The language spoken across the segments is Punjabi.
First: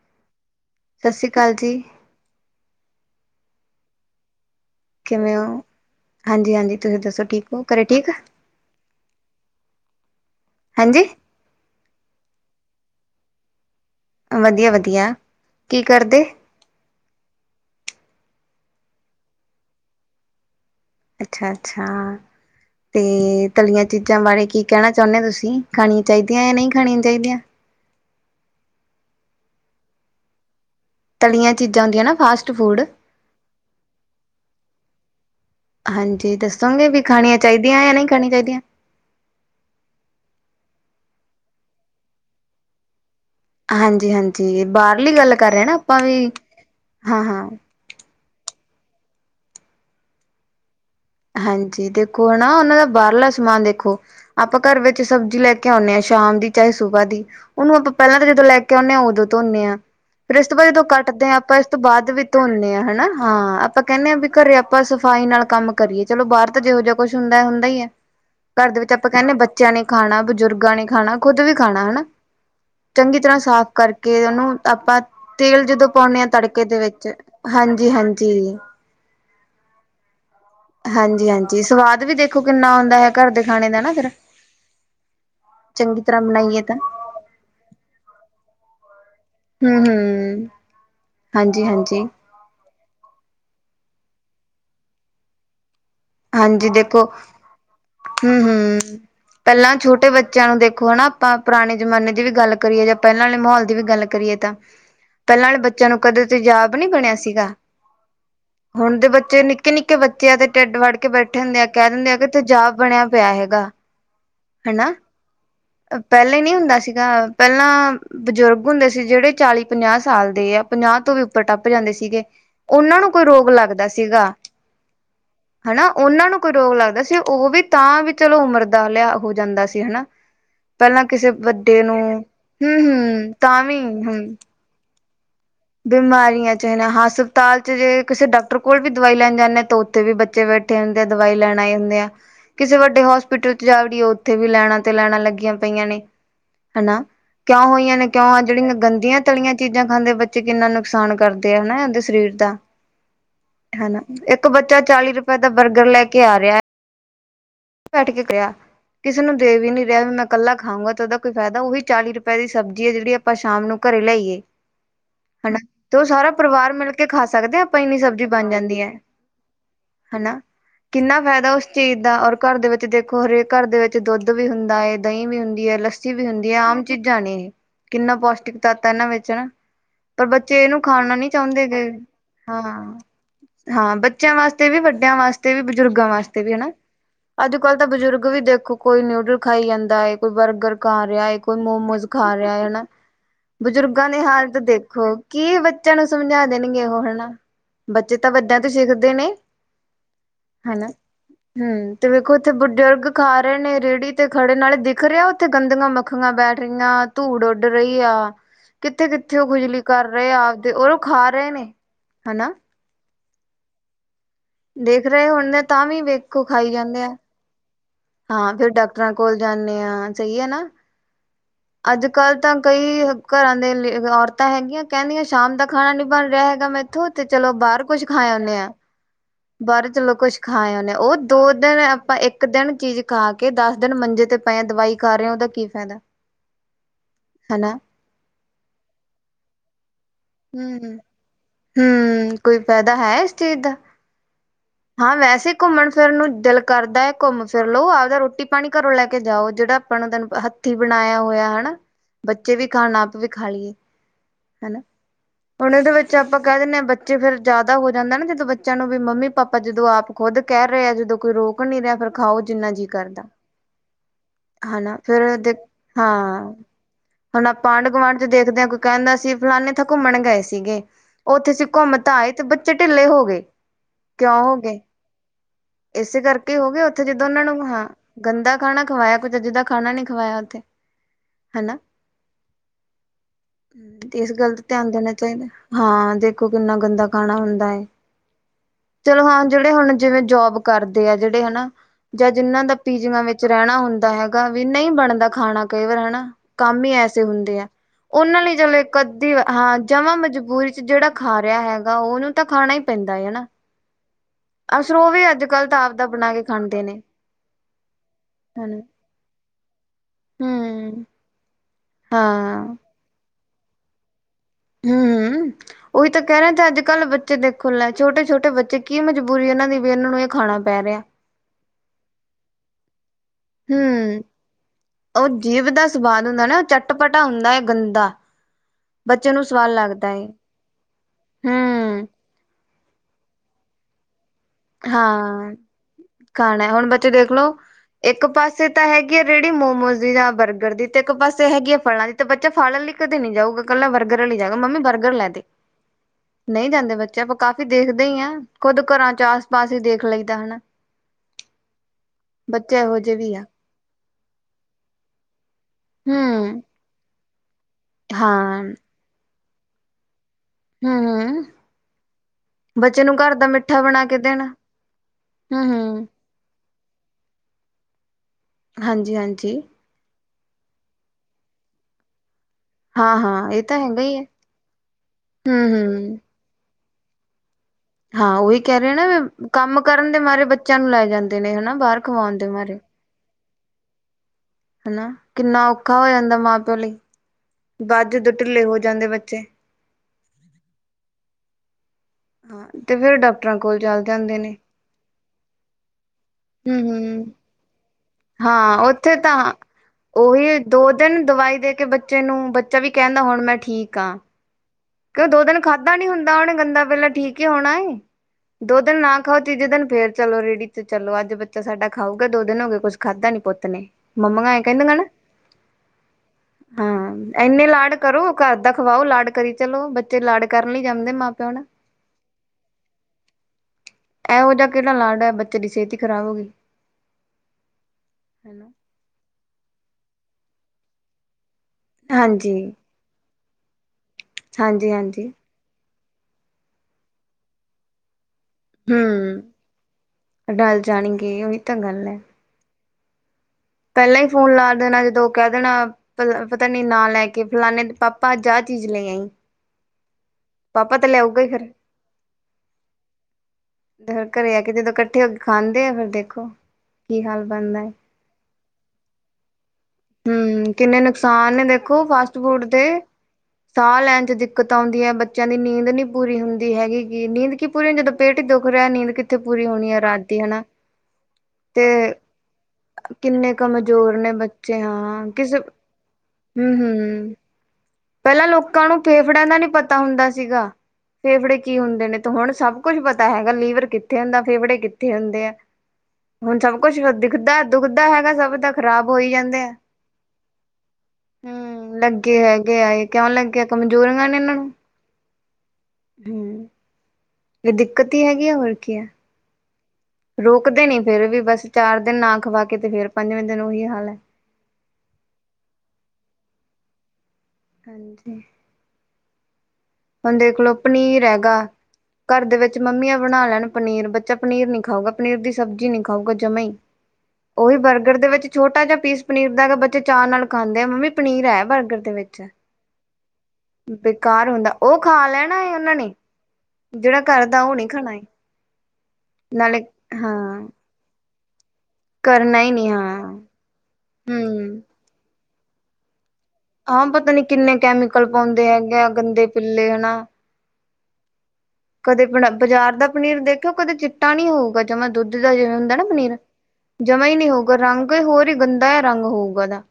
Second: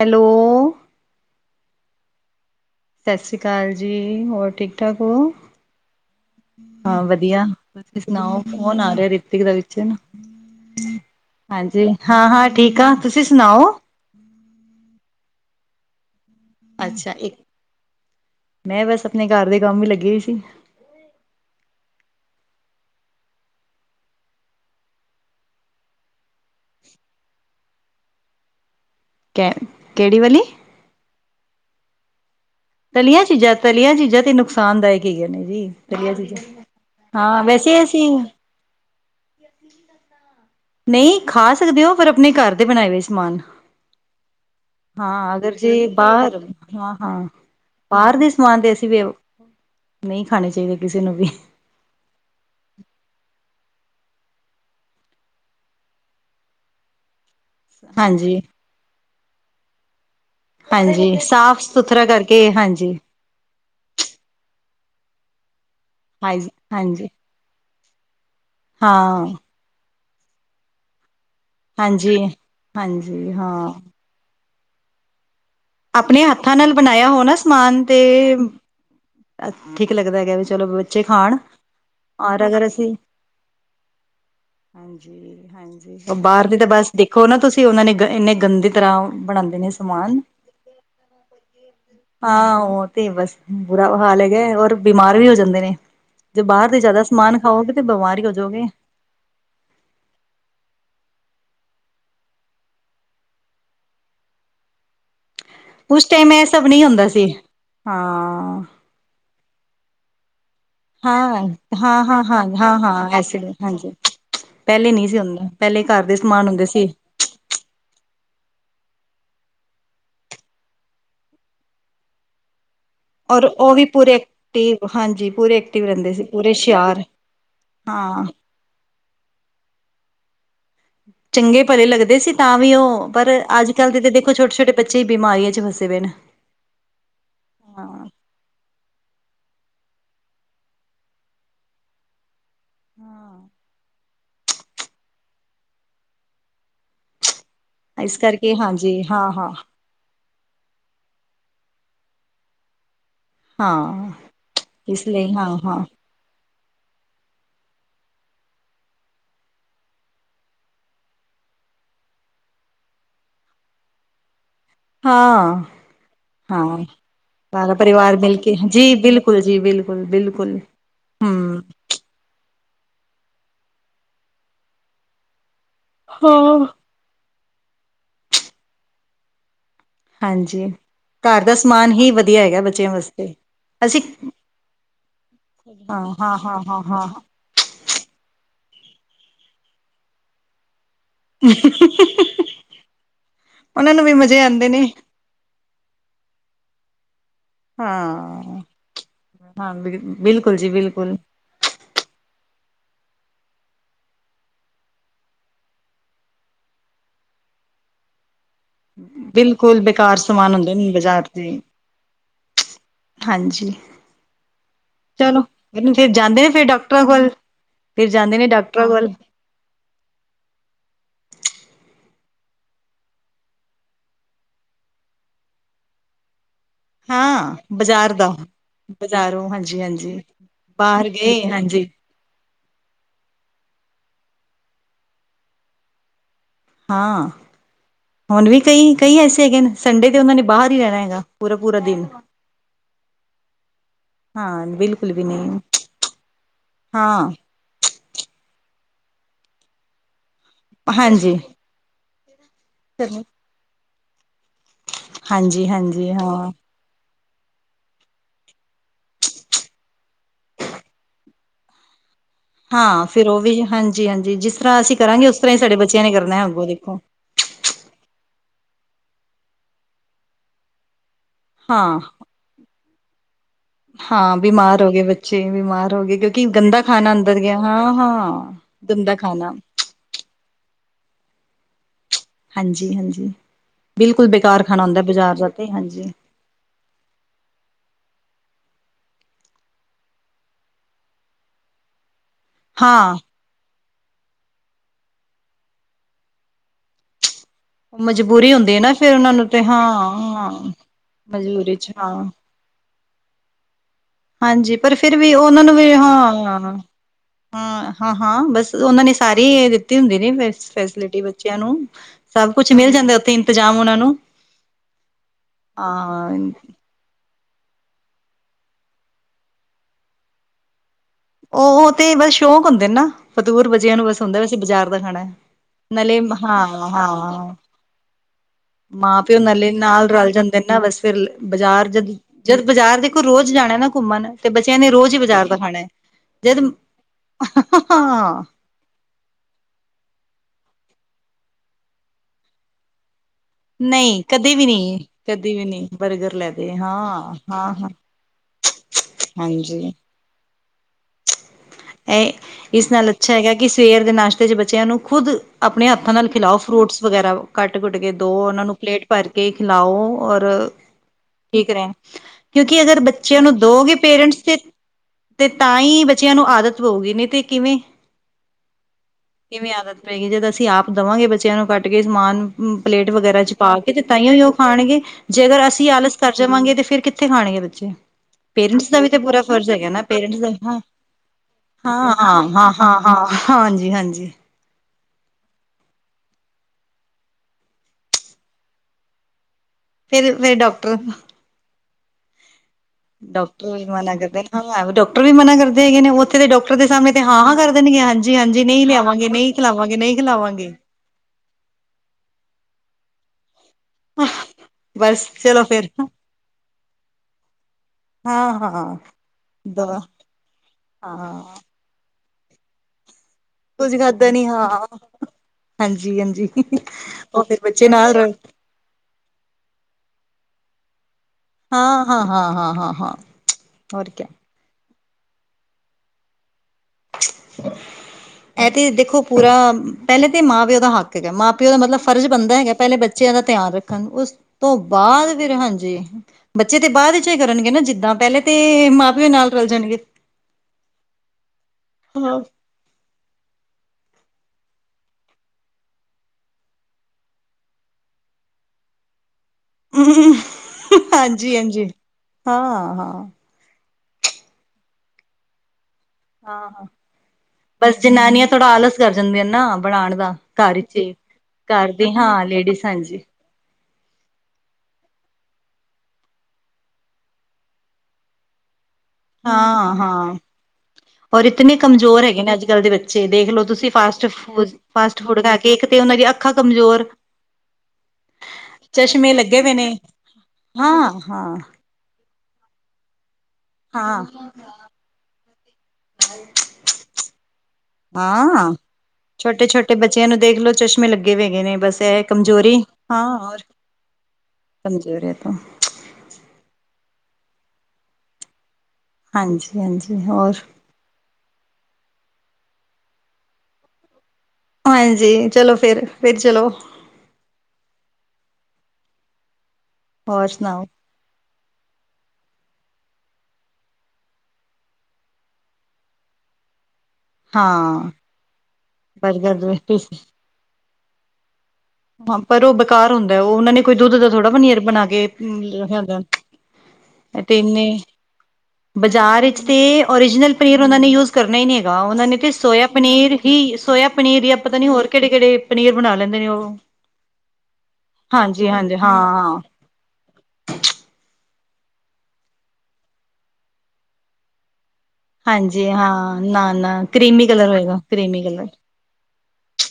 ਹੈਲੋ ਸਤਿ ਸ਼੍ਰੀ ਅਕਾਲ ਜੀ ਸਤਿ ਸ਼੍ਰੀ ਅਕਾਲ ਜੀ ਹੋਰ ਠੀਕ ਠੀ- ਠਾਕ ਹੋ, ਹਾਂਜੀ ਹਾਂਜੀ ਤੁਸੀਂ ਹਾਂ ਦੱਸੋ ਵਧੀਆ ਠੀਕ ਹੋ ਘਰੇ ਤੁਸੀਂ ਠੀਕ ਸੁਣਾਓ? ਫੋਨ ਆ ਰਿਹਾ, ਰਿਤਿਕ ਦਾ ਵਿੱਚ, ਹਾਂਜੀ ਹਾਂਜੀ, ਹਾਂ -ਹਾਂ ਠੀਕ ਆ, ਤੁਸੀਂ ਸੁਣਾਓ? ਵਧੀਆ -ਵਧੀਆ ਕੀ ਕਰਦੇ? ਅੱਛਾ, ਇੱਕ ਮੈਂ ਬਸ ਆਪਣੇ ਘਰ ਦੇ ਕੰਮ, ਹੀ ਲੱਗੀ ਹੋਈ ਸੀ। ਅੱਛਾ -ਅੱਛਾ ਤੇ ਤਲੀਆਂ ਚੀਜ਼ਾਂ ਬਾਰੇ, ਕੀ ਕਹਿਣਾ ਚਾਹੁੰਦੇ ਤੁਸੀਂ, ਖਾਣੀਆਂ ਚਾਹੀਦੀਆਂ, ਜਾਂ ਨਹੀਂ ਖਾਣੀਆਂ ਚਾਹੀਦੀਆਂ ਕੈਂ, ਕਿਹੜੀ ਵਾਲੀ ਤਲੀਆਂ ਚੀਜ਼ਾਂ, ਹੁੰਦੀਆਂ ਨਾ ਫਾਸਟ -ਫੂਡ ਤਲੀਆਂ ਚੀਜ਼ਾਂ -ਤਲੀਆਂ ਚੀਜ਼ਾਂ ਤੇ ਨੁਕਸਾਨਦਾਇਕ, ਹੈਗੀਆਂ ਨੇ ਜੀ ਟਰੇਨ ਦੇ ਹਾਂਜੀ ਵਿੱਚ, ਦੱਸੋਗੇ ਵੀ ਖਾਣੀਆਂ ਹਾਂ ਵੈਸੇ ਚਾਹੀਦੀਆਂ ਜਾਂ ਨਹੀਂ ਐਸੀ ਖਾਣੀਆਂ ਚਾਹੀਦੀਆਂ ਨਹੀਂ, ਖਾ ਸਕਦੇ ਹੋ ਪਰ, ਆਪਣੇ ਘਰ ਦੇ ਬਣਾਏ ਹੋਏ ਸਮਾਨ ਹਾਂਜੀ ਹਾਂਜੀ ਬਾਹਰਲੀ ਗੱਲ ਹਾਂ, ਕਰ ਅਗਰ ਰਹੇ ਨਾ ਜੇ ਆਪਾਂ ਵੀ ਬਾਹਰ ਹਾਂ ਹਾਂ-ਹਾਂ ਹਾਂ ਬਾਹਰ ਦੇ ਸਮਾਨ ਦੇ, ਅਸੀਂ ਵੀ, ਨਹੀਂ ਖਾਣੇ ਚਾਹੀਦੇ ਕਿਸੇ ਨੂੰ ਵੀ ਹਾਂਜੀ, ਦੇਖੋ ਨਾ ਉਹਨਾਂ ਦਾ, ਬਾਹਰਲਾ ਸਮਾਨ ਦੇਖੋ ਆਪਾਂ ਘਰ ਵਿੱਚ, ਸਬਜ਼ੀ ਲੈ ਕੇ ਆਉਂਦੇ ਹਾਂ ਸ਼ਾਮ, ਦੀ ਚਾਹੇ ਸੁਬਾਹ ਦੀ ਉਹਨੂੰ ਆਪਾ, ਪਹਿਲਾਂ ਤਾਂ ਹਾਂਜੀ ਜਦੋਂ ਲੈ ਕੇ ਆਉਂਦੇ ਆ, ਉਦੋਂ ਧੋੋਂਣੇ ਆ ਫਿਰ ਇਸ ਤੋਂ ਬਾਅਦ, ਜਦੋਂ ਹਾਂਜੀ ਕੱਟਦੇ ਹਾਂ ਆਪਾਂ ਸਾਫ ਇਸ ਤੋਂ ਸੁਥਰਾ ਬਾਅਦ ਵੀ ਕਰਕੇ ਧੋਣੇ ਆ ਹਾਂਜੀ ਹਨਾ ਹਾਂ, ਆਪਾਂ ਕਹਿੰਦੇ ਹਾਂ ਵੀ ਘਰੇ ਆਪਾਂ, ਸਫ਼ਾਈ ਨਾਲ ਕੰਮ ਕਰੀਏ ਚਲੋ ਹਾਂ ਬਾਹਰ ਤਾਂ, ਜਿਹੋ -ਜਿਹਾ ਹਾਂਜੀ ਕੁਛ ਹੁੰਦਾ- ਹੁੰਦਾ ਹੀ ਹੈ ਘਰ ਦੇ ਵਿੱਚ ਆਪਾਂ ਹਾਂ ਕਹਿਣੇ ਬੱਚ ਬੱਚਿਆਂ ਨੇ ਖਾਣਾ, ਬਜ਼ੁਰਗਾਂ ਨੇ ਖਾਣਾ, ਖੁੱਦ ਵੀ ਖਾਣਾ, ਹਨਾ ਹਾਂਜੀ ਚੰਗੀ ਹਾਂਜੀ ਤਰ੍ਹਾਂ ਸਾਫ਼ ਹਾਂ ਕਰਕੇ ਕੇ ਉਹਨੂੰ, ਆਪਾਂ ਤੇਲ ਜਦੋਂ ਪਾਉਨੇ ਆਪਣੇ ਆ ਹੱਥਾਂ ਤੜਕੇ ਨਾਲ ਦੇ ਵਿੱਚ ਬਣਾਇਆ ਹੋ ਨਾ ਹਾਂਜੀ--ਹਾਂਜੀ ਅੱਜ ਠੀਕ, ਲੱਗਦਾ ਹੈਗਾ ਏਦੇ ਵਿੱਚ ਹਾਂਜੀ -ਹਾਂਜੀ ਸਵਾਦ ਵੀ ਦੇਖੋ, ਅਗਰ ਕਿੰਨਾ ਅਸੀਂ ਆਉਂਦਾ ਹੈ ਘਰ ਦੇ ਖਾਣੇ ਦਾ ਨਾ ਫਿਰ ਹਾਂਜੀ -ਹਾਂਜੀ ਚੰਗੀ ਤਰ੍ਹਾਂ ਬਾਹਰ ਦੀ ਬਣਾਈਏ ਤਾਂ ਬਸ ਦੇਖੋ ਨਾ, ਤੁਸੀਂ ਉਹਨਾ ਨੇ ਇੰਨੇ ਗੰਦੀ ਤਰ੍ਹਾਂ ਬਣਾਉਂਦੇ ਨੇ ਹਮ ਸਮਾਨ -ਹਮ ਹਾਂਜੀ -ਹਾਂਜੀ ਹਾਂ ਉਹ ਤੇ, ਬਸ ਬੁਰਾ ਹਾਲ ਹੈਗਾ, ਔਰ ਬਿਮਾਰ ਵੀ ਹੋ ਜਾਂਦੇ ਨੇ ਜੇ ਹਾਂਜੀ ਬਾਹਰ ਦੇ, ਜ਼ਿਆਦਾ ਦੇਖੋ ਸਮਾਨ ਖਾਓਗੇ ਤੇ, ਬਿਮਾਰ ਹੀ ਹੋ ਹੂੰ ਹੂੰ ਜਾਓਗੇ ਪਹਿਲਾਂ ਛੋਟੇ ਬੱਚਿਆਂ ਨੂੰ ਦੇਖੋ ਹਨਾ, ਆਪਾਂ ਪੁਰਾਣੇ ਜਮਾਨੇ ਦੀ ਵੀ ਗੱਲ ਕਰੀਏ ਜਾਂ, ਪਹਿਲਾਂ ਵਾਲੇ ਮਾਹੌਲ ਦੀ, ਵੀ ਗੱਲ ਕਰੀਏ ਤਾਂ ਪਹਿਲੇ ਵਾਲੇ ਬੱਚਿਆਂ ਨੂੰ, ਉਸ ਕਦੇ ਟਾਈਮ ਤੇ ਇਹ ਸਭ ਤੇਜ਼ਾਬ ਨਹੀਂ ਨਈ ਹੁੰਦਾ ਬਣਿਆ ਸੀ ਸੀਗਾ ਹਾਂ ਹੁਣ ਦੇ ਬੱਚੇ, ਨਿੱਕੇ- ਨਿੱਕੇ ਬੱਚੇ ਆ ਤੇ ਟਿੱਡ ਵ ਕੇ ਹਾਂ, ਬੈਠਣ ਦੇ ਆ ਕਹਿ ਹਾਂ, ਦਿੰਦੇ, ਆ ਹਾਂ, ਕਿ ਹਾਂ, ਤੇਜਾਬ ਹਾਂ, ਬਣਿਆ ਹਾਂ ਪਿਆ ਐਸਿਡ ਹੈਗਾ ਹਾਂਜੀ। ਹਨਾ, ਪਹਿਲੇ ਨਹੀਂ ਸੀ ਹੁੰਦਾ, ਪਹਿਲੇ ਘਰ ਦੇ ਪਹਿਲੇ ਸਮਾਨ ਨਹੀ ਹੁੰਦੇ ਹੁੰਦਾ ਸੀ। ਸੀਗਾ, ਪਹਿਲਾਂ ਬਜ਼ੁਰਗ ਹੁੰਦੇ ਸੀ। ਜਿਹੜੇ ਚਾਲੀ- ਪੰਜਾਹ ਸਾਲ ਦੇ ਆ ਪੰਜਾਹ, ਤੋਂ ਵੀ ਉੱਪਰ ਟੱਪ ਜਾਂਦੇ ਸੀਗੇ ਉਹਨਾਂ ਨੂੰ, ਕੋਈ ਔਰ ਰੋਗ ਉਹ ਵੀ ਲੱਗਦਾ ਪੂਰੇ ਸੀਗਾ। ਐਕਟਿਵ ਹਾਂਜੀ, ਪੂਰੇ ਐਕਟਿਵ ਹਨਾ ਰਹਿੰਦੇ ਸੀ, ਉਹਨਾਂ ਨੂੰ, ਪੂਰੇ ਕੋਈ ਰੋਗ ਹੁਸ਼ਿਆਰ ਲੱਗਦਾ ਸੀ ਉਹ ਵੀ ਤਾਂ ਵੀ ਹਾਂ। ਚਲੋ, ਉਮਰ ਦਾ ਲਿਆ ਹੋ ਜਾਂਦਾ ਸੀ। ਹਨਾ। ਪਹਿਲਾਂ ਕਿਸੇ ਚੰਗੇ ਵੱਡੇ ਭਲੇ ਨੂੰ ਲੱਗਦੇ ਸੀ। ਤਾਂ ਵੀ ਉਹ ਪਰ ਹੂੰ-ਹੂੰ ਤਾਂ ਅੱਜ- ਵੀ ਕੱਲ੍ਹ ਦੇ ਤੇ ਹੂੰ ਦੇਖੋ ਛੋਟੇ -ਛੋਟੇ ਬੱਚੇ ਹੀ, ਬਿਮਾਰੀਆਂ ਚ ਫਸੇ ਪਏ ਨੇ। ਬਿਮਾਰੀਆਂ ਚ ਹਨਾ, ਨਾ ਹਸਪਤਾਲ ਚ ਜੇ ਹਾਂ, ਕਿਸੇ ਡਾਕਟਰ ਕੋਲ ਵੀ, ਦਵਾਈ ਲੈਣ ਜਾਂਦੇ, ਤਾਂ ਉੱਥੇ ਵੀ ਬੱਚੇ ਬੈ ਕਹਿਦੇ, ਦਵਾਈ ਲੈਣ ਆਏ ਹੁੰਦੇ ਆ ਕਿਸੇ ਵੱਡੇ, ਹੋਸਪਿਟਲ ਹਾਂ ਚ ਜਾਵੜੀਏ, ਉੱਥੇ ਵੀ ਲੈਣਾ ਤੇ ਲੈਣਾ, ਲੱਗੀਆਂ ਪਈਆਂ ਨੇ ਹਨਾ ਕਿਉਂ ਹੋਈਆਂ ਨੇ ਇਸ ਕਿਉਂ, ਆ ਕਰਕੇ ਜਿਹੜੀਆਂ ਹਾਂਜੀ ਗੰਦੀਆਂ ਹਾਂ, ਹਾਂ, ਤਲੀਆਂ ਚੀ ਜ਼ਾਂ ਖਾਂਦੇ ਬੱਚੇ, ਕਿੰਨਾ ਨੁਕਸਾਨ ਕਰਦੇ ਆ ਹਨਾ, ਆਪ ਦੇ ਸਰੀਰ ਦਾ ਹਨਾ, ਹਾਂ। ਇੱਕ ਬੱਚਾ ਇਸ ਚਾਲੀ ਲਈ ਰੁਪਏ ਹਾਂ, ਦਾ, ਹਾਂ, ਬਰਗਰ ਲੈ ਕੇ ਆ ਰਿਹਾ ਬੈਠ ਕੇ ਕੈਆ ਕਿਸੇ ਨੂੰ ਦੇ ਵੀ ਨੀ ਰੈਯਾ ਵੀ ਮੈਂ ਕੱਲਾ ਖਾਊਗਾ ਤੇ ਓਦਾ ਕੋਈ ਫੈਦਾ ਓਵੀ ਚਾਲੀ ਰੁਪਏ ਦੀ ਸਬਜ਼ੀ ਐ ਜੇੜੀ ਆ ਆਪਾਂ ਸ਼ਾਮ ਨੂੰ ਕਰੇ ਲਾਈਏ ਹੈਨਾ ਹਾਂ, ਤੋ ਓ ਸਾਰਾ ਪਰਿਵਾਰ ਹਾਂ। ਮਿਲ ਕੇ ਖਾ ਸਕਦੇ ਆ ਸਾਰਾ ਆਪਾਂ ਏਨੀ ਪਰਿਵਾਰ ਸਬਜ਼ੀ ਮਿਲ ਬਣ ਕੇ ਜਾਂਦੀ ਐ। ਜੀ ਬਿਲਕੁਲ ਜੀ ਬਿਲਕੁਲ-ਬਿਲਕੁਲ। ਕਿੰਨਾ ਫੈਦਾ ਉਸ ਚੀਜ਼ ਦਾ ਔਰ ਕੱਰ ਦੇ ਵਿੱਚ ਦੇਖੋ ਹਰੇਕ ਕੱਰ ਦੇ ਵਿੱਚ ਦੁੱਧ ਵੀ ਹੁੰਦਾ ਐ, ਦਹੀਂ ਵੀ ਹੁੰਦੀ ਏ, ਲੱਸੀ ਵੀ ਹੁੰਦੀ ਏ ਹਾਂ, ਆਮ ਚੀਜ਼ਾਂ ਨੇ ਕਿੰਨਾ ਪੌਸ਼ਟਿਕ ਤੱਤ ਏਨਾਂ ਵਿੱਚ ਨਾ ਹੈਨਾ ਪਰ ਬੱਚੇ ਹਾਂਜੀ ਇਨੂੰ ਖਾਣਾ ਨੀ ਘਰ ਦਾ ਚਾਹੁੰਦੇ ਹੈਗੇ ਸਮਾਨ ਹੀ ਵਧੀਆ ਹਾਂ। ਹੈਗਾ ਬੱਚਿਆਂ ਵਾਸਤੇ ਹਾਂ ਅਸੀਂ ਬੱਚਿਆਂ ਵਾਸਤੇ ਵੀ, ਵੱਡਿਆਂ ਵਾਸਤੇ ਵੀ, ਹਾਂ ਬਜ਼ੁਰਗਾਂ ਹਾਂ ਵਾਸਤੇ ਵੀ ਹਾਂ ਹਨਾ। ਹਾਂ ਹਾਂ ਅੱਜ-ਕੱਲ ਤਾਂ ਬਜ਼ੁਰਗ ਵੀ ਦੇਖੋ ਕੋਈ ਨਿਊਡਲ ਖਾਈ ਜਾਂਦਾ ਐ ਕੋਈ ਬਰਗਰ ਖਾ ਰੈਯਾ ਏ ਕੋਈ ਮੋਮੋਸ ਖਾ ਰੈਯਾ ਏ ਹੈਨਾ ਉਹਨਾਂ ਨੂੰ ਬਜ਼ੁਰਗਾਂ ਵੀ ਦੇ ਮਜ਼ੇ ਹਾਲਤ ਆਉਂਦੇ ਨੇ ਦੇਖੋ ਕੀ ਬੱਚਿਆਂ ਨੂੰ ਸਮਝਾ ਦੇਣਗੇ ਓ ਹੈਨਾ। ਬੱਚੇ ਤਾਂ ਹਾਂ ਵੱਡਿਆਂ ਤੋਂ ਸਿੱਖਦੇ ਨੇ, ਹਾਂ ਬਿਲ ਬਿਲਕੁਲ ਜੀ ਹੈਨਾ ਬਿਲਕੁਲ ਹੂੰ। ਤੇ ਵੇਖੋ ਓਥੇ ਬੁਜ਼ੁਰਗ ਖਾ ਰਹੇ ਨੇ ਰੇੜੀ ਤੇ ਖੜੇ ਨਾਲੇ ਦਿਖ ਰੈਯਾ ਓਥੇ ਗੰਦਆਂ ਮੱਖਾਂ ਬੈਠ ਰਹੀਆਂ ਧੂੜ ਉੱਡ ਰਹੀ ਆ ਕਿੱਥੇ-ਕਿੱਥੇ ਓ ਖੁਜਲੀ ਬਿਲਕੁਲ ਕਰ ਬੇਕਾਰ ਰਹੇ ਆ ਸਮਾਨ ਅਪਦੇ ਹੁੰਦੇ ਔਰ ਨੇ ਓ ਖਾ ਬਾਜ਼ਾਰ ਰਹੇ ਦੇ ਨੇ ਹਨਾ। ਹਾਂਜੀ ਦੇਖ ਰਹੇ ਚਲੋ ਹੋਣ ਤਾਂ ਏਨੂੰ ਵੀ ਫਿਰ ਜਾਂਦੇ ਵੇਖੋ ਨੇ ਫਿਰ ਖਾਈ ਜਾਂਦੇ ਡਾਕਟਰਾਂ ਆ ਕੋਲ। ਫਿਰ ਜਾਂਦੇ ਨੇ ਡਾਕਟਰਾਂ ਵੱਲ ਜਾਂਨੇ ਆ ਸਈ ਏ ਨਾ ਅੱਜ-ਕੱਲ ਤਾਂ ਕਈ ਕਰਾਂ ਦੇ ਨੇ ਔਰਤਾਂ ਹੈਗੀਆਂ ਕੈਂਦੀਆ ਸ਼ਾਮ ਦਾ ਖਾਣਾ ਨੀ ਬਣ ਰਿਹਾ ਹੈਗਾ ਮੈਂ ਥੋਂ ਤੇ ਚਲੋ ਹਾਂ ਬਾਰ ਕੁੱਛ ਬਾਜ਼ਾਰ ਖਾ ਦਾ ਆਣੇ ਆ। ਬਾਜ਼ਾਰੋਂ ਹਾਂਜੀ ਬਾਰੋਂ ਚਲੋ ਹਾਂਜੀ ਕੁੱਛ ਖਾ ਆਣੇ ਬਾਹਰ ਓ ਗਏ ਦੋ ਦਿਨ ਹਾਂਜੀ ਆਪਾਂ ਏਕ ਏਕ ਦਿਨ ਚੀਜ਼ ਖਾ ਕੇ ਦਸ ਦਿਨ ਮੰਜੇ ਤੇ ਪਏ ਆ ਦਵਾਈ ਖਾ ਰਹੇ ਓਦਾ ਕੀ ਫੈਦਾ? ਹਾਂ। ਹਨਾ। ਹੁਣ ਵੀ ਕਈ-ਕਈ ਐਸੇ ਹੈਗੇ ਨੇ ਸੰਡੇ ਤੇ ਓਨਾਂ ਨੇ ਬਾਹਰ ਹੀ ਰੈਣਾ ਹੂੰ, ਹੈਗਾ ਪੂਰਾ-ਪੂਰਾ ਦਿਨ। ਹੂੰ ਕੋਈ ਫਾਇਦਾ ਹੈ ਇਸ ਚੀਜ਼ ਦਾ। ਹਾਂ। ਬਿਲਕੁਲ ਹਾਂ ਵੀ ਵੈਸੇ ਨਹੀਂ ਕੁੰਮਣ ਫਿਰਨ ਨੂੰ ਦਿਲ ਕਰਦਾ ਐ ਹਾਂ, ਕੁੰਮ ਫਿਰ ਲੋਓ ਆਪਦਾ ਰੋਟੀ-ਪਾਣੀ ਕਰੋਂ ਲੈ ਕੇ ਜਾਓ ਜਿੜਾ ਆਪ ਨੂੰ ਦਿਨ ਹੱਥੀਂ ਬਣਾਇਆ ਹਾਂਜੀ। ਹੋਯਾ ਹਨਾ ਬੱਚੇ ਵੀ ਖਾਣ ਆਪ ਵੀ ਖਾ ਲਈਏ। ਹੈਨਾ ਹਾਂਜੀ, ਹੁਣ ਏਦੇ ਹਾਂਜੀ ਵਿੱਚ ਆਪਾਂ ਹਾਂ, ਕੈ ਦਿੰਦੇ ਆ ਬੱਚੇ ਫੇਰ ਜਾਦਾ ਹੋ ਜਾਂਦੇ ਨਾ ਜਦੋਂ ਬੱਚਿਆਂ ਨੂੰ ਵੀ ਮੰਮੀ ਪਾਪਾ ਜਦੋਂ ਆਪ ਖੁਦ ਕੈ ਰਹੇ ਆ ਜਦੋਂ ਕੋਈ ਰੋਕ ਨੀ ਰੈਯਾ ਫੇਰ ਖਾਓ ਜਿੰਨਾ ਜੀਅ ਹਾਂ ਕਰਦਾ ਫਿਰ ਓਵੀ ਯਾ ਹਾਂਜੀ-ਹਾਂਜੀ ਜਿਸ ਤਰ੍ਹਾਂ ਹਨਾ ਅਸੀਂ ਕਰਾਂਗੇ ਫਿਰ ਉਸ ਦੇ ਤਰਾਂ ਈ ਸਾਡੇ ਬੱਚਿਆਂ ਨੇ ਹਾਂ ਕਰਨਾ ਅੱਗੋਂ ਦੇਖੋ ਹੁਣ ਆਪਾਂ ਆਂਡ-ਗੁਆਂਢ ਚ ਦੇਖਦਿਆਂ ਕੋਈ ਕੈਂਦਾ ਸੀ ਫਲਾਨੀ ਥਾਂ ਕੁੰਮਣ ਗਏ ਸੀਗੇ। ਓਥੇ ਅਸੀ ਕੁੰਮ ਹਾਂ, ਤਾਂ ਆਏ ਤੇ ਬੱਚੇ ਢਿੱਲੇ ਹੋ ਗਏ। ਹਾਂ ਬਿਮਾਰ ਹੋ ਗਏ ਬ ਚੇ ਬਿਮਾਰ ਹੋ ਗਏ ਇਸੇ ਕਿਉਂਕਿ ਕਰਕੇ ਹੋ ਗਏ ਗੰਦਾ ਉੱਥੇ ਖਾਣਾ ਜਦੋਂ ਅੰਦਰ ਉਹਨਾਂ ਗਿਆ ਨੂੰ ਹਾਂ ਹਾਂ-ਹਾਂ ਗੰਦਾ ਖਾਣਾ ਗੰਦਾ ਖਵਾਇਆ ਕੁਝ ਅੱਜ ਖਾਣਾ ਦਾ ਖਾਣਾ ਨੀ ਖਵਾਇਆ ਓਥੇ ਹੈਨਾ ਹਾਂਜੀ, ਹਾਂਜੀ ਬਿਲਕੁਲ ਏਸ ਗੱਲ ਦਾ ਬੇਕਾਰ ਖਾਣਾ ਧਿਆਨ ਹੁੰਦਾ ਦੇਣਾ ਬਾਜ਼ਾਰ ਚਾਈਦਾ ਐ, ਦਾ ਤੇ ਹਾਂਜੀ। ਹਾਂ ਦੇ ਦੇਖੋ ਕਿੰਨਾ ਗੰਦਾ ਖਾਣਾ ਹੁੰਦਾ ਏ, ਚਲੋ ਹਾਂ ਜੇੜੇ ਹੁਣ ਜਿਵੇਂ ਜੋਬ ਕਰਦੇ ਆ ਜੇੜੇ ਹੈਨਾ, ਜਾਂ ਜਿਨਾਂ ਦਾ ਹਾਂ, ਪੀਜ਼ੀਆਂ ਵਿੱਚ ਚ ਰੈਣਾ ਹੁੰਦਾ ਹੈਗਾ ਵੀ ਨੀ ਬਣਦਾ ਖਾਣਾ ਕਈ ਵਾਰ ਹੈਨਾ ਕੰਮ ਈ ਐਸੇ ਹੁੰਦੇ ਐ। ਓਨਾਂ ਮਜਬੂਰੀ ਲਈ ਹੁੰਦੀ ਚਲੋ ਹੈ ਨਾ ਏਕ ਫਿਰ ਅੱਧੀ ਉਹਨਾਂ ਨੂੰ ਤੇ ਹਾਂ ਜਮਾਂ ਹਾਂ। ਮਜਬੂਰੀ ਚ ਜਿੜਾ ਖਾ ਰਿਹਾ ਮਜਬੂਰੀ ਚ ਹੈਗਾ ਹਾਂ, ਓਨੂੰ ਤਾਂ ਖਾਣਾ ਈ ਪੈਂਦਾ ਐ ਅਨਾ ਹਾਂਜੀ ਪਰ ਫਿਰ ਵੀ ਉਹਨਾਂ ਨੂੰ ਤਾਂ ਵੀ ਆਪਦਾ ਬਣਾ ਹਾਂ ਕੇ ਹੂੰ ਖਾਂਦੇ ਨੇ ਹਾਂ ਹਾਂ ਬਸ ਹਨਾ ਉਹਨਾਂ ਨੇ ਸਾਰੀ ਦਿੱਤੀ ਹੁੰਦੀ ਨੇ ਫੈਸ ਹਮ ਫੈਸਿਲਿਟੀ ਬੱਚਿਆਂ ਨੂੰ ਸਭ ਕੁਛ ਹਾਂ ਮੇ ਮਿਲ ਜਾਂਦਾ ਉੱਥੇ ਇੰਤਜ਼ਾਮ ਉਹਨਾਂ ਨੂੰ ਹੂੰ ਹੂੰ ਉਹੀ ਤਾਂ ਹਾਂ ਕਹਿ ਰੇ ਤੇ ਅੱਜ ਕੱਲ੍ਹ ਬੱਚੇ ਦੇਖੋ ਲੈ ਛੋਟੇ ਛੋਟੇ ਬੱਚੇ ਕੀ ਮਜਬੂਰੀ ਇਹਨਾਂ ਦੀ ਵੀ ਇਹਨਾਂ ਨੂੰ ਇਹ ਖਾਣਾ ਪੈ ਰਿਹਾ ਉਹ ਉਹ ਤੇ ਬਸ ਸ਼ੌਕ ਹੁੰਦੇ ਨਾ ਫਤੂਰ ਬਚਿਆਂ ਨੂੰ ਹਮ ਬਸ ਹੁੰਦਾ ਵੀ ਅਸੀ ਬਾਜ਼ਾਰ ਦਾ ਖਾਣਾ ਐ ਉਹ ਜੀਭ ਦਾ ਨਾਲੇ ਸਵਾਦ ਹੁੰਦਾ ਨਾ ਉਹ ਹਾ ਚਟਪਟਾ ਹੁੰਦਾ ਅ ਹੈ ਗੰਦਾ ਮਾ ਬੱਚੇ ਪਿਓ ਨੂੰ ਸਵਾਦ ਨਾਲੇ ਨਾਲ ਲੱਗਦਾ ਏ ਰਲ ਜਾਂਦੇ ਨਾ ਬਸ ਫੇਰ ਬਾਜ਼ਾਰ ਹੂੰ ਜਦ ਜਦ ਬਜ਼ਾਰ ਦੇਖੋ ਰੋਜ਼ ਜਾਣਾ ਨਾ ਘੁੰਮਣ ਤੇ ਬੱਚਿਆਂ ਨੇ ਰੋਜ਼ ਹੀ ਬਜ਼ਾਰ ਹਾਂ ਦਾ ਖਾਣੈ ਜਦ ਖਾਣਾ ਹਾਂ ਅ ਪਾ ਤਾਂ ਹੈਗੀ ਆ ਰੇਹੜੀ ਮੋਮੋਸ ਦੀ ਜਾਂ ਬਰਗਰ ਦੀ ਤੇ ਇੱਕ ਪਾਸੇ ਹੈਗੀ ਆ ਫਲਾਂ ਦੀ ਤੇ ਬੱਚਾ ਫਲ ਲਈ ਕਦੇ ਨੀ ਜਾਊਗਾ ਇਕੱਲਾ ਨਹੀਂ ਬਰਗਰ ਲਈ ਕਦੇ ਜਾਊਗਾ ਵੀ ਮੰਮੀ ਨਹੀਂ ਬਰਗਰ ਲੈਂਦੇ ਕਦੇ ਵੀ ਨਹੀਂ ਬਰਗਰ ਨਹੀਂ ਲੈਦੇ ਜਾਂਦੇ ਬੱਚੇ ਹਾਂ, ਆਪਾਂ ਕਾਫ਼ੀ ਹਾਂ-ਹਾਂ ਦੇਖਦੇ ਹੀ ਆ ਖੁਦ ਘਰਾਂ ਚ ਆਸ ਪਾਸ ਹੀ ਹਾਂਜੀ। ਦੇਖ ਲਈਦਾ ਹਨਾ ਇਹ ਬੱਚੇ ਇਸ ਇਹੋ ਨਾਲ ਜਿਹੇ ਅੱਛਾ ਵੀ ਆ ਹੈਗਾ ਕਿ ਸਵੇਰ ਦੇ ਨਾਸ਼ਤੇ ਚ ਬੱਚਿਆਂ ਨੂੰ ਖੁਦ ਆਪਣੇ ਹੱਥਾਂ ਨਾਲ ਖਿਲਾਓ ਹੂੰ ਫਰੂਟਸ ਵਗੈਰਾ ਕੱਟ ਕੁੱਟ ਕੇ ਦੋ ਹਾਂ ਉਹਨਾਂ ਨੂੰ ਪਲੇਟ ਭਰ ਕੇ ਖਿਲਾਓ ਔਰ ਹੂੰ ਠੀਕ ਰਹਿਣ ਕਿਉਂਕਿ ਅਗਰ ਬੱਚੇ ਘਰ ਬੱਚਿਆਂ ਦਾ ਨੂੰ ਮਿੱਠਾ ਦੋਗੇ ਬਣਾ ਕੇ ਪੇਰੈਂਟਸ ਦੇਣਾ ਤੇ ਤੇ ਹੂੰ ਤਾਂ ਹੀ ਹੂੰ ਬੱਚਿਆਂ ਨੂੰ ਆਦਤ ਪਊਗੀ ਨੀ ਤੇ ਕਿਵੇਂ ਹਾਂਜੀ ਹਾਂਜੀ ਕਿਵੇਂ ਆਦਤ ਪਏਗੀ ਜੇ ਤਾਂ ਅਸੀਂ ਆਪ ਦੇਵਾਂਗੇ ਬੱਚਿਆਂ ਨੂੰ ਕੱਟ ਕੇ ਸਮਾਨ ਪਲੇਟ ਹਾਂ ਵਗੈਰਾ ਹਾਂ ਚ ਇਹ ਪਾ ਤਾਂ ਕੇ ਹੈਗਾ ਤੇ ਹੈ ਤਾਈ ਹੀ ਉਹ ਖਾਣਗੇ ਜੇ ਹੂੰ ਅਗਰ ਅਸੀਂ ਹੂੰ ਆਲਸ ਕਰ ਜਾਵਾਂਗੇ ਤੇ ਫ਼ਿਰ ਕਿੱਥੇ ਖਾਣਗੇ ਬੱਚੇ ਹਾਂ ਉਹੀ ਕਹਿ ਪੇਰੈਂਟਸ ਰਹੇ ਦਾ ਨਾ ਵੀ ਤੇ ਪੂਰਾ ਫਰਜ਼ ਕੰਮ ਹੈਗਾ ਨਾ ਕਰਨ ਦੇ ਪੇਰੈਂਟਸ ਮਾਰੇ ਦਾ ਬੱਚਿਆਂ ਹਾਂ ਨੂੰ ਲੈ ਜਾਂਦੇ ਨੇ ਹਨਾ ਬਾਹਰ ਹਾਂ ਖਵਾਉਣ ਦੇ ਹਾਂ ਮਾਰੇ ਹਾਂ ਹਾਂ ਹਾਂਜੀ ਹਾਂਜੀ। ਹਨਾ ਕਿੰਨਾ ਔਖਾ ਹੋ ਜਾਂਦਾ ਮਾਂ ਪਿਓ ਲਈ ਬਾਚ ਜਦੋਂ ਢਿੱਲੇ ਹੋ ਜਾਂਦੇ ਬੱਚੇ ਫਿਰ ਫੇਰ ਡਾਕਟਰ ਹਾਂ ਤੇ ਫੇਰ ਡਾਕਟਰਾਂ ਡਾਕਟਰ ਕੋਲ ਵੀ ਚੱਲ ਮਨਾ ਜਾਂਦੇ ਕਰਦੇ ਨੇ ਹਾਂ ਡਾਕਟਰ ਵੀ ਮਨਾ ਕਰਦੇ ਹੈਗੇ ਨੇ ਉੱਥੇ ਤੇ ਡਾਕਟਰ ਹੂੰ ਦੇ ਸਾਹਮਣੇ ਤੇ ਹੂੰ ਹਾਂ ਹਾਂ ਕਰਦੇ ਨੇਗੇ ਹਾਂਜੀ ਜੀ ਹਾਂਜੀ ਹਾਂ ਨਹੀਂ ਉੱਥੇ ਲਿਆਵਾਂਗੇ ਤਾਂ ਨਹੀਂ ਖਿਲਾਵਾਂਗੇ ਨਹੀਂ ਉਹੀ ਖਿਲਾਵਾਂਗੇ ਦੋ ਦਵਾਈ ਦੇ ਕੇ ਬੱਚੇ ਨੂੰ ਬੱਚਾ ਵੀ ਕਹਿੰਦਾ ਹੁਣ ਮੈਂ ਠੀਕ ਆ ਕਿਉ ਬਸ ਉਹ ਦੋ ਦਿਨ ਚਲੋ ਫਿਰ ਖਾਧਾ ਨੀ ਹੁੰਦਾ ਉਹਨੇ ਗੰਦਾ ਪੇਲਾ ਠੀਕ ਹੀ ਹੋਣਾ ਏ ਹਾਂ ਦੋ ਹਾਂ ਦਿਨ ਨਾ ਖਾਓ ਤੀਜੇ ਦਿਨ ਦਵਾ ਫੇਰ ਚਲੋ ਰੇਹੜੀ ਤੇ ਚਲੋ ਅੱਜ ਹਾਂ ਬੱਚਾ ਸਾਡਾ ਖਾਊਗਾ ਦੋ ਦਿਨ ਹੋ ਗਏ ਕੁੱਝ ਖਾਧਾ ਨੀ ਪੁੱਤ ਨੇ ਕੁੱਝ ਖਾਧਾ ਨੀ ਮੰਮਿਆ ਐਏ ਹਾਂ ਕਹਿੰਦੀ ਆ ਨਾ ਹਾਂਜੀ ਹਾਂਜੀ ਹਾਂ ਉਹ ਫਿਰ ਇੰਨੇ ਬੱਚੇ ਲਾਡ ਨਾਲ ਕਰੋ ਰਲ, ਘਰ ਦਾ ਖਵਾਓ ਲਾਡ ਕਰੀ ਚਲੋ ਬੱਚੇ ਲਾਡ ਕਰਨ ਲਈ ਜਾਂਦੇ ਮਾਂ ਪਿਓ ਨਾਲ ਹਾਂ ਹਾਂ ਹਾਂ ਹਾਂ ਹਾਂ ਹਾਂ ਹੋਰ ਕਿਆ ਐਹੋ ਜਿਹਾ ਕਿਹੜਾ ਲਾਡ ਆ ਬੱਚੇ ਦੀ ਸਿਹਤ ਹੀ ਖਰਾਬ ਹੋ ਗਈ। ਐਹ ਤੇ ਦੇਖੋ ਪੂਰਾ ਪਹਿਲੇ ਤੇ ਮਾਂ ਪਿਓ ਦਾ ਹੱਕ ਹੈਗਾ ਮਾਂ ਪਿਓ ਦਾ ਮਤਲਬ ਫਰਜ਼ ਹਾਂਜੀ ਬਣਦਾ ਹੈਗਾ ਪਹਿਲੇ ਬੱਚਿਆਂ ਦਾ ਧਿਆਨ ਰੱਖਣ ਉਸ ਉਸ ਤੋਂ ਹਾਂਜੀ ਹਾਂਜੀ ਬਾਅਦ ਫਿਰ ਹਾਂਜੀ ਬੱਚੇ ਤੇ ਬਾਅਦ ਚ ਕਰਨਗੇ ਨਾ ਜਿੱਦਾਂ ਪਹਿਲੇ ਤੇ ਮਾਂ ਪਿਓ ਹਮ ਨਾਲ ਰਲ ਜਾਣਗੇ। ਡਲ ਜਾਣਗੇ ਉਹੀ ਤਾਂ ਗੱਲ ਹੈ [unintelligible] ਪਹਿਲਾਂ ਹੀ ਫੋਨ ਲਾਰ ਦੇਣਾ ਜਦੋਂ ਉਹ ਕਹਿ ਦੇਣਾ ਪਲ ਪਤਾ ਨੀ ਨਾ ਲੈ ਕੇ ਫਲਾਾਨਣੇ ਪਾਪਾ ਅੱਜ ਆਹ ਚੀਜ਼ ਲੈ ਆਈ ਪਾਪਾ ਤਾਂ ਲਿਆਊਗਾ ਹੀ ਫਿਰ ਹਾਂਜੀ-ਹਾਂਜੀ, ਹਾਂ-ਹਾਂ-ਹਾ। ਫਿਰ ਘਰੇ ਆ ਕੇ ਜਦੋਂ ਇਕੱਠੇ ਹੋ ਕੇ ਖਾਂਦੇ ਆ ਫਿਰ ਦੇਖ ਹਾਂ-ਹਾਂ, ਬਸ ਜਨਾਨੀਆਂ ਥੋੜਾ ਆਲਸ ਕਰ ਜਾਂਦੀਆਂ ਨੇ ਨਾ। ਬਣਾਉਣ ਦਾ ਹੂੰ, ਘਰ ਵਿਚ ਕਿੰਨੇ ਹੀ। ਨੁਕਸਾਨ ਨੇ ਦੇਖੋ ਕਰਦੀ ਫਾਸਟ ਹਾਂ ਫੂਡ ਦੇ? ਲੇਡੀਜ਼ ਹਾਂਜੀ ਸਾਹ ਲੈਣ ਚ ਦਿੱਕਤ ਆਉਂਦੀ ਹੈ, ਬੱਚਿਆਂ ਦੀ ਨੀਂਦ ਨਹੀਂ ਪੂਰੀ ਹੁੰਦੀ ਹੈਗੀਗੀ, ਨੀਂਦ ਕੀ ਪੂਰੀ ਜਦੋਂ ਪੇਟ ਹੀ ਦੁੱਖ ਰਿਹਾ, ਨੀਂਦ ਕਿੱਥੇ ਪੂਰੀ ਹੋਣੀ ਹਾਂ ਹੈ, ਰਾਤ ਹਾਂ। ਦੀ ਹੈਨਾ। ਔਰ ਇਤਨੇ ਕਮਜ਼ੋਰ ਹੈਗੇ ਨੇ ਅੱਜ-ਕੱਲ੍ਹ ਦੇ ਬੱਚੇ, ਕਿੰਨੇ ਦੇਖਲੋ ਤੁਸੀਂ ਕਮਜ਼ੋਰ ਫਾਸਟ ਨੇ ਫੂਡ ਬੱਚੇ ਫਾਸਟ ਹਾਂ, ਫੂਡ ਖਾ ਕਿਸੇ ਕੇ ਇੱਕ ਤੇ ਉਹਨਾਂ ਦੀਆਂ ਅੱਖਾਂ ਕਮਜ਼ੋਰ। ਹੂੰ-ਹੂੰ, ਪਹਿਲਾਂ ਲੋਕਾਂ ਨੂੰ ਚਸ਼ਮੇ ਫੇਫੜਿਆਂ ਦਾ ਲੱਗੇ ਨੀ ਹੋਏ ਨੇ ਪਤਾ ਹੁੰਦਾ ਸੀਗਾ, ਹਾਂ ਹਾਂ ਫੇਫੜੇ ਕੀ ਹੁੰਦੇ ਨੇ? ਤੇ ਹੁਣ ਸਭ ਕੁੱਛ ਪਤਾ ਹੈਗਾ ਲੀਵਰ ਕਿੱਥੇ ਹਾਂ ਹੁੰਦਾ, ਫੇਫੜੇ ਕਿੱਥੇ ਹੁੰਦੇ ਆ? ਹੁਣ ਸਭ ਕੁਛ ਦਿਖਦਾ, ਦੁਖਦਾ ਹੈਗਾ ਸਭ ਤਾਂ ਹਾਂ ਖ਼ਰਾਬ ਹੋ ਹੀ ਜਾਂਦੇ ਛੋਟੇ ਆ। ਛੋਟੇ ਬੱਚਿਆਂ ਨੂੰ ਦੇਖਲੋ ਚਸ਼ਮੇ ਲੱਗੇ ਹੋ ਹੈਗੇ ਨੇ ਬਸ ਇਹ ਕਮਜ਼ੋਰੀ ਕੀ ਆਏ ਕਹਿਣ ਲੱਗੇ ਕਮਜ਼ੋੂਰੀ ਗ ਨੇ ਇਹਨਾਂ ਨੂੰ ਕਮਜੋਰੀ ਤੋਂ ਬੀ [unintelligible] ਇਹ ਦਿੱਕਤ ਹੀ ਹੈਗੀ ਆ ਹੋਰ ਕੀ ਹੈਆ? ਹਾਂਜੀ। ਹਾਂਜੀ [unintelligible] ਰੋਕਦੇ ਨੀ ਫੇਰ ਵੀ ਬਸ, ਚਾਰ ਦਿਨ ਨਾ ਖਵਾ ਕੇ ਤੇ ਫੇਰ ਪੰਜਵੇਂ ਦਿਨ ਉਹੀ ਹਾਲ ਹੈ। ਹਾਂਜੀ, ਚਲੋ ਫਿਰ-ਫਿਰ ਚਲੋ। ਹਾਂਜੀ। ਹੁਣ ਹੋਰ ਦੇਖ ਲੋਂ ਸੁਣਾਓ ਪਨੀਰ ਹੈਗਾ। ਘਰ ਦੇ ਵਿੱਚ ਮੰਮੀ ਏ ਬਣਾ ਲੈਣਾ ਪਨੀਰ ਬੱਚਾ ਪਨੀਰ ਨੀ ਖਾਊਗਾ ਪਨੀਰ ਦੀ ਸਬਜ਼ੀ ਨਹੀਂ ਖਾਊਗਾ ਜਮਾ ਹੀ। [unintelligible] ਉਹੀ ਹਾਂ ਬਰਗਰ ਦੇ ਵਿੱਚ ਛੋਟਾ ਜਿਹਾ ਪੀਸ ਪਨੀਰ ਬਰਗਰ ਦਾ, ਦੇ ਬੱਚੇ ਪੀਸ ਚਾਅ ਨਾਲ ਖਾਂਦੇ ਆ ਮੰਮੀ ਪਨੀਰ ਹੈ ਬਰਗਰ ਦੇ ਹਾਂ, ਵਿੱਚ ਪਰ ਉ ਬੇਕਾਰ ਹੁੰਦਾ ਹੈ ਉਹਨਾਂ ਨੇ ਕੋਈ ਦੁੱਧ ਦਾ ਬੇਕਾਰ ਥੋੜ੍ਹਾ ਹੁੰਦਾ ਪਨੀਰ ਉਹ ਬਣਾ ਖਾ ਕੇ ਲੈਣਾ ਏ ਉਹਨਾਂ ਰਖਿਆ ਨੇ ਹੁੰਦਾ ਜਿਹੜਾ ਘਰ ਤੇ ਦਾ ਉਹ ਇਨੇ ਨਹੀਂ ਖਾਣਾ ਏ। ਬਾਜ਼ਾਰ ਇਚ ਤੇ ਨਾਲੇ ਓਰੀਜਨਲ ਹਾਂ ਪਨੀਰ ਉਹਨਾਂ ਨੇ ਯੂਜ ਕਰਨਾ ਹੀ ਨੀ ਹੈਗਾ, ਉਹਨਾਂ ਨੇ ਤੇ ਕਰਨਾ ਹੀ ਸੋਇਆ ਨਹੀਂ ਪਨੀਰ ਹੀ, ਸੋਇਆ ਹਾਂ ਪਨੀਰ ਹੀ ਸੋਇਆ ਪਨੀਰ ਹੀ ਹੋਰ ਪਤਾ ਹੂੰ, ਨੀ ਕਿਹੜੇ-ਕਿਹੜੇ? ਪਨੀਰ ਬਣਾ ਲੈਂਦੇ ਨੇ ਉਹ। ਹਾਂ, ਪਤਾ ਨੀ ਕਿੰਨੇ ਕੈਮੀਕਲ ਪਾਉਂਦੇ ਹਾਂਜੀ-ਹਾਂਜੀ, ਹੈਗੇ ਆ ਹਾਂ। ਗੰਦੇ ਹਾਂ ਪਿੱਲੇ ਹੈਨਾ। ਕਦੇ ਬਾਜ਼ਾਰ ਦਾ ਪਨੀਰ ਦੇਖਿਓ ਕਦੇ ਚਿੱਟਾ ਨਹੀਂ ਹੋਊਗਾ ਜਮਾ ਦੁੱਧ ਦੁਧ ਦਾ ਜਿਵੇ ਹਾਂਜੀ ਹੁੰਦਾ ਨਾ ਪਨੀਰ ਹਾਂ, ਨਾ-ਨਾ ਜਮਾ ਹੀ ਕਰੀਮੀ ਨੀ ਕਲਰ ਹੋਊਗਾ ਹੋਏਗਾ, ਰੰਗ ਕਰੀਮੀ ਹੋਰ ਹੀ ਕਲਰ। ਗੰਦਾ ਈ ਰੰਗ ਹੋਊਗਾ ਉਹਦਾ।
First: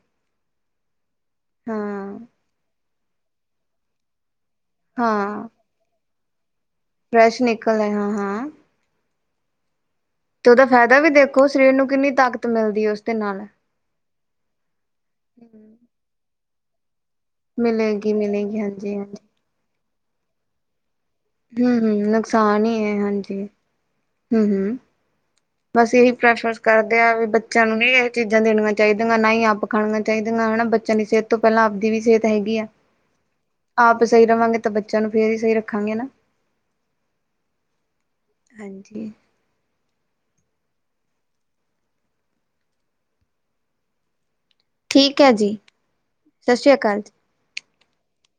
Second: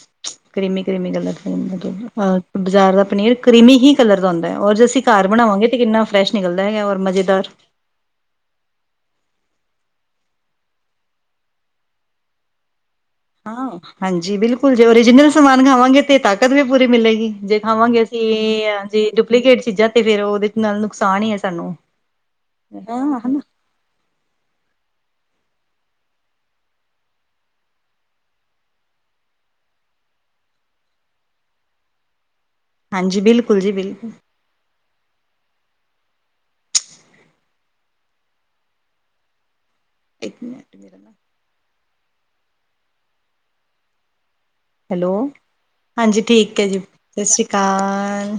ਕਰੀਮੀ-ਕਰੀਮੀ ਕਲਰ ਹੂੰ, ਹਾਂ ਬਾਜ਼ਾਰ ਦਾ ਪਨੀਰ ਕਰੀਮੀ ਹੀ ਕਲਰ ਦਾ ਹੁੰਦਾ ਹੈ। ਔਰ ਅਸੀਂ ਘਰ ਹਾਂ। ਬਣਾਵਗੇ ਕਿੰਨਾ ਵਰੈਸ਼ ਨਿਕਦਾ ਹੈਗਾ ਉ। ਫਰੈਸ਼ ਨਿਕਲ ਹੈ। ਹਾਂ-ਹਾਂ। ਤੇ ਉਹਦਾ ਫਾਇਦਾ ਵੀ ਦੇਖੋ ਸਰੀਰ ਨੂੰ ਕਿੰਨੀ ਤਾਕਤ ਮਿਲਦੀ ਉਸਦੇ ਨਾਲ। ਹਾ-ਹਾਂਜੀ, ਬਿਲਕੁਲ ਜੇ ਓਰੀਜਨਲ ਸਮਾਨ ਖਾਵਾਂਗੇ ਤੇ ਤਾਕਤ ਵੀ ਪੂਰੀ ਮਿਲੇਗੀ। ਜੇ ਖਾਵਾਂਗੇ ਮਿਲੇਗੀ ਅਸੀਂ ਮਿਲੇਗੀ ਇਹ ਆ ਹਾਂਜੀ ਜੇ ਹਾਂਜੀ ਡੁਪਲੀਕੇਟ ਚੀਜ਼ਾਂ ਤੇ ਫੇਰ ਉਹਦੇ ਨਾਲ ਨੁਕਸਾਨ ਹੀ ਏ। ਹੂੰ-ਹੂੰ, ਨੁਕਸਾਨ ਹੀ ਹੈ ਹਾਂਜੀ ਹੂੰ-ਹੂੰ। ਬਸ ਇਹੀ ਪ੍ਰੈਫਰਸ ਕਰਦੇ ਆ ਵੀ ਬੱਚਿਆਂ ਨੂੰ ਨੀ ਇਹ ਚੀਜ਼ਾਂ ਦੇਣੀਆਂ ਚਾਹੀਦੀਆਂ ਨਾ ਹੀ ਆਪ ਖਾਣੀਆਂ ਚਾਹੀਦੀਆਂ ਹੈਨਾ ਬੱਚਿਆਂ ਦੀ ਸਿਹਤ ਤੋਂ ਪਹਿਲਾਂ ਆਪਦੀ ਵੀ ਸਿਹਤ ਹੈਗੀ ਆ, ਹਾਂਜੀ ਬਿਲਕੁਲ ਜੀ ਆਪ ਬਿਲਕੁਲ। ਸਹੀ ਰਵਾਂਗੇ। ਤਾਂ ਬੱਚਿਆਂ ਨੂੰ ਫੇਰ ਹੀ ਸਹੀ ਰੱਖਾਂਗੇ ਨਾ, ਹਾਂਜੀ। ਇੱਕ ਮਿਨਟ ਹੈਲੋ ਠੀਕ ਹੈ ਜੀ ਹਾਂਜੀ, ਸਤਿ ਠੀਕ ਹੈ ਸ੍ਰੀ ਜੀ, ਅਕਾਲ ਸਤਿ ਸ਼੍ਰੀ ਅਕਾਲ।